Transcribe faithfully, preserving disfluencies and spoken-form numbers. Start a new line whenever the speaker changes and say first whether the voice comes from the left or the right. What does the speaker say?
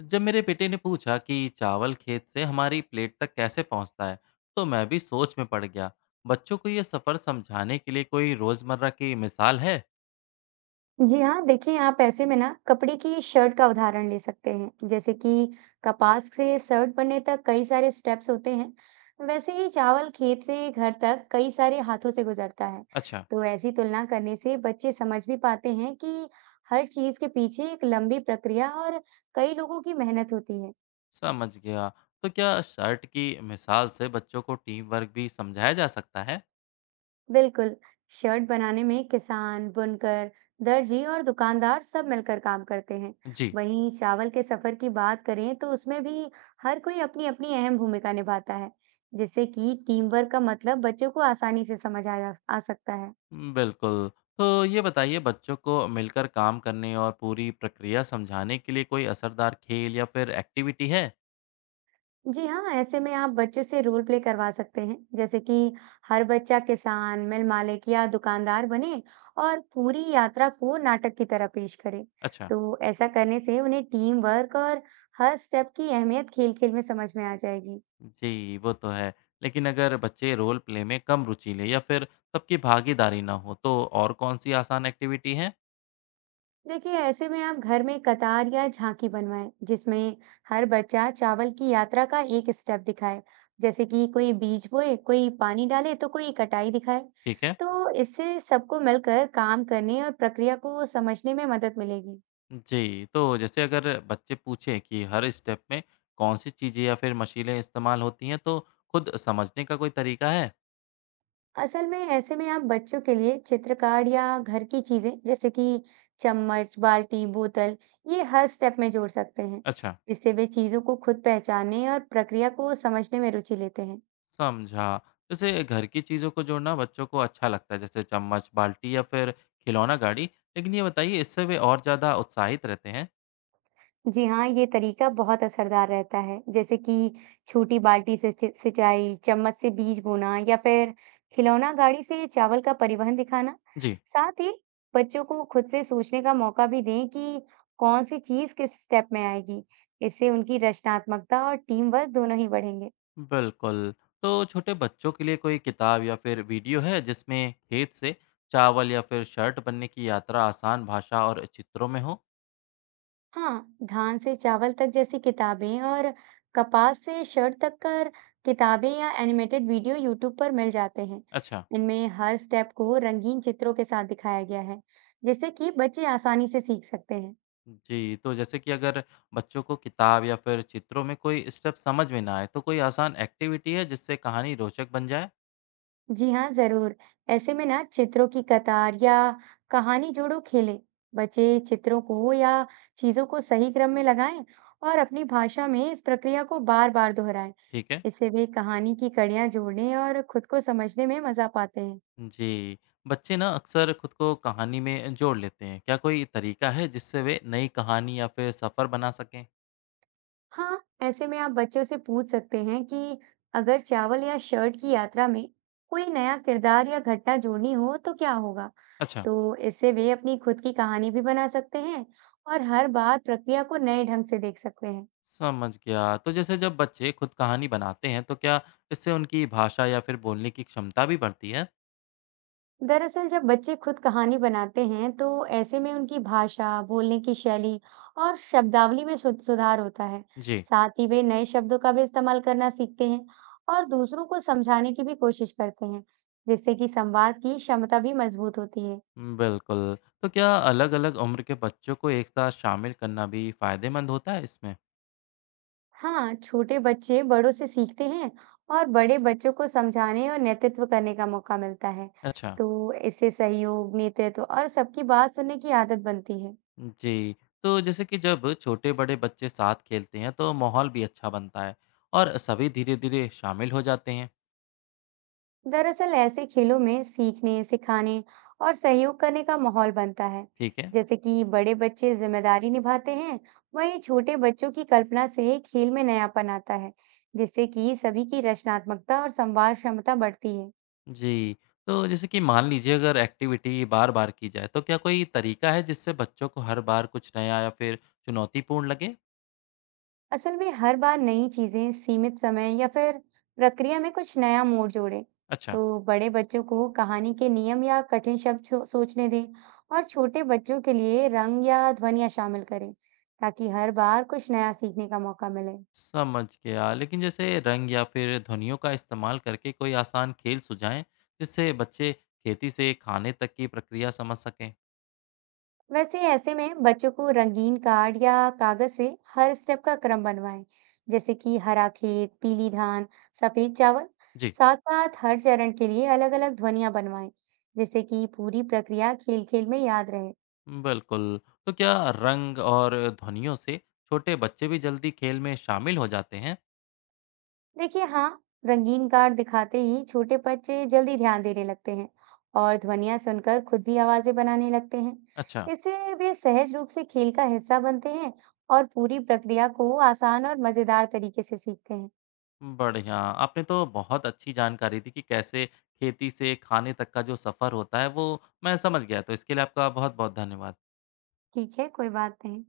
left: जब मेरे बेटे ने पूछा कि चावल खेत से हमारी प्लेट तक कैसे पहुंचता है, तो मैं भी सोच में पड़ गया। बच्चों को ये सफर समझाने के लिए कोई रोजमर्रा की मिसाल है?
right: जी हाँ, देखिए आप ऐसे में ना कपड़े की शर्ट का उदाहरण ले सकते हैं। जैसे कि कपास से शर्ट बनने तक कई सारे स्टेप्स होते हैं। वैसे ही चावल खेत से घर तक कई सारे हाथों से गुजरता है।
left: अच्छा,
right: तो ऐसी तुलना करने से बच्चे समझ भी पाते हैं कि हर चीज के पीछे एक लंबी प्रक्रिया और कई लोगों की मेहनत होती है।
left: समझ गया। तो क्या शर्ट की मिसाल से बच्चों को टीम वर्क भी समझाया जा सकता है?
right: बिल्कुल। शर्ट बनाने में किसान, बुनकर, दर्जी और दुकानदार सब मिलकर काम करते हैं।
left: जी,
right: वहीं चावल के सफर की बात करें तो उसमें भी हर कोई अपनी अपनी अहम भूमिका निभाता है, जिससे कि टीम वर्क का मतलब बच्चों को आसानी से समझ आ जा आ सकता है।
left: बिल्कुल। तो ये बताइए बच्चों को मिलकर काम करने और पूरी प्रक्रिया समझाने के लिए कोई असरदार खेल या फिर एक्टिविटी है?
right: जी हाँ, ऐसे में आप बच्चों से रोल प्ले करवा सकते हैं, जैसे कि हर बच्चा किसान, मिल मालिक या दुकानदार बने और पूरी यात्रा को नाटक की तरह पेश करे।
left: अच्छा
right: तो ऐसा करने से उन्हें टीम वर्क और हर स्टेप की अहमियत खेल-खेल में समझ में आ जाएगी।
left: जी, वो तो है। लेकिन अगर बच्चे रोल प्ले में कम रुचि लें या फिर सबकी भागीदारी ना हो, तो और कौन-सी आसान एक्टिविटी है?
right: देखिए ऐसे में आप घर में कतार या झांकी बनवाएं जिसमें हर बच्चा चावल की यात्रा का एक स्टेप दिखाए, जैसे कि कोई बीज बोए, कोई पानी डाले तो कोई कटाई दिखाए।
left: ठीक है।
right: तो इससे सबको मिलकर काम करने और प्रक्रिया को समझने में मदद मिलेगी।
left: जी, तो जैसे अगर बच्चे पूछें कि हर स्टेप में कौन-सी चीज़ें या फिर मशीनें इस्तेमाल होती हैं, तो खुद समझने का कोई तरीका है?
right: असल में ऐसे में आप बच्चों के लिए चित्रकार या घर की चीजें, जैसे कि चम्मच, बाल्टी, बोतल, ये हर स्टेप में जोड़ सकते हैं।
left: अच्छा,
right: इससे वे चीजों को खुद पहचानने और प्रक्रिया को समझने में रुचि लेते हैं।
left: समझा। जैसे घर की चीज़ों को जोड़ना बच्चों को अच्छा लगता है, जैसे चम्मच, बाल्टी या फिर खिलौना गाड़ी। लेकिन ये बताइए, इससे वे और ज़्यादा उत्साहित रहते हैं?
right: जी हाँ, ये तरीका बहुत असरदार रहता है। जैसे कि छोटी बाल्टी से सि सिंचाई, चम्मच से बीज बोना या फिर खिलौना गाड़ी से चावल का परिवहन दिखाना।
left: जी।
right: साथ ही बच्चों को खुद से सोचने का मौका भी दें कि कौन सी चीज़ किस स्टेप में आएगी। इससे उनकी रचनात्मकता और टीम वर्क दोनों ही बढ़ेंगे।
left: बिल्कुल। तो छोटे बच्चों के लिए कोई किताब या फिर वीडियो है जिसमें खेत से चावल या फिर शर्ट बनने की यात्रा आसान भाषा और चित्रों में हो?
right: हाँ, धान से चावल तक जैसी किताबें और कपास से शर्ट तक कर किताबें या एनिमेटेड वीडियो यूट्यूब पर मिल जाते हैं।
left: अच्छा।
right: इनमें हर स्टेप को रंगीन चित्रों के साथ दिखाया गया है, जिससे कि बच्चे आसानी से सीख सकते हैं।
left: जी, तो जैसे कि अगर बच्चों को किताब या फिर चित्रों में कोई स्टेप समझ में ना आए, तो कोई आसान एक्टिविटी है जिससे कहानी रोचक बन जाए?
right: जी हाँ, जरूर। ऐसे में ना चित्रों की कतार या कहानी जोड़ो खेलें। बचे चित्रों को या चीजों को सही क्रम में लगाएं और अपनी भाषा में इस प्रक्रिया को बार-बार दोहराएं।
left: ठीक है।
right: इससे वे कहानी की कड़ियाँ जोड़ने और खुद को समझने में मजा पाते हैं।
left: जी, बच्चे ना अक्सर खुद को कहानी में जोड़ लेते हैं। क्या कोई तरीका है जिससे वे नई कहानी या फिर सफ़र बना सकें?
right: हाँ, ऐसे में आप बच्चों से पूछ सकते हैं कि अगर चावल या शर्ट की यात्रा में कोई नया किरदार या घटना जोड़नी हो तो क्या होगा?
left: अच्छा।
right: तो इससे वे अपनी खुद की कहानी भी बना सकते हैं और हर बार प्रक्रिया को नए ढंग से देख सकते हैं।
left: समझ गया। तो जैसे जब बच्चे खुद कहानी बनाते हैं तो क्या इससे उनकी भाषा या फिर बोलने की क्षमता भी बढ़ती है?
right: दरअसल जब बच्चे खुद कहानी बनाते हैं तो ऐसे में उनकी भाषा, बोलने की शैली और शब्दावली में सु- सुधार होता है।
left: जी,
right: साथ ही वे नए शब्दों का भी इस्तेमाल करना सीखते हैं और दूसरों को समझाने की भी कोशिश करते हैं, जिससे कि संवाद की क्षमता भी मजबूत होती है।
left: बिल्कुल। तो क्या अलग-अलग उम्र के बच्चों को एक साथ शामिल करना भी फायदेमंद होता है इसमें?
right: हाँ, छोटे बच्चे बड़ों से सीखते हैं और बड़े बच्चों को समझाने और नेतृत्व करने का मौका मिलता है।
left: अच्छा,
right: तो इससे सहयोग, नेतृत्व और सबकी बात सुनने की आदत बनती है।
left: जी। तो जैसे कि जब छोटे-बड़े बच्चे साथ खेलते हैं तो माहौल भी अच्छा बनता है और सभी धीरे-धीरे शामिल हो जाते हैं।
right: दरअसल ऐसे खेलों में सीखने, सिखाने और सहयोग करने का माहौल बनता है।
left: ठीक है।
right: जैसे कि बड़े बच्चे जिम्मेदारी निभाते हैं, वहीं छोटे बच्चों की कल्पना से खेल में नयापन आता है, जिससे कि सभी की रचनात्मकता और संवाद क्षमता बढ़ती है।
left: जी। तो जैसे कि मान लीजिए अगर एक्टिविटी बार-बार की जाए, तो क्या कोई तरीका है जिससे बच्चों को हर बार कुछ नया या फिर चुनौतीपूर्ण लगे?
right: असल में हर बार नई चीजें, सीमित समय या फिर प्रक्रिया में कुछ नया मोड़ जोड़ें।
left: अच्छा।
right: तो बड़े बच्चों को कहानी के नियम या कठिन शब्द सो- सोचने दें और छोटे बच्चों के लिए रंग या ध्वनियाँ शामिल करें ताकि हर बार कुछ नया सीखने का मौका मिले।
left: समझ गया। लेकिन जैसे रंग या फिर ध्वनियों का इस्तेमाल करके कोई आसान खेल सुझाएँ, जिससे बच्चे खेती से खाने तक की प्रक्रिया समझ सकें?
right: वैसे ऐसे में बच्चों को रंगीन कार्ड या कागज से हर स्टेप का क्रम बनवाएं, जैसे कि हरा खेत, पीली धान, सफेद चावल।
left: जी।
right: साथ साथ हर चरण के लिए अलग अलग ध्वनियां बनवाएं जैसे कि पूरी प्रक्रिया खेल खेल में याद रहे।
left: बिल्कुल। तो क्या रंग और ध्वनियों से छोटे बच्चे भी जल्दी खेल में शामिल हो जाते हैं?
right: देखिए, हाँ, रंगीन कार्ड दिखाते ही छोटे बच्चे जल्दी ध्यान देने लगते हैं और ध्वनियां सुनकर खुद भी आवाजें बनाने लगते
left: अच्छा।
right: हैं। इससे वे सहज रूप से खेल का हिस्सा बनते हैं और पूरी प्रक्रिया को आसान और मजेदार तरीके से सीखते हैं।
left: बढ़िया। आपने तो बहुत अच्छी जानकारी दी कि कैसे खेती से खाने तक का जो सफ़र होता है, वो मैं समझ गया। तो इसके लिए आपका बहुत-बहुत धन्यवाद।
right: ठीक है, कोई बात नहीं।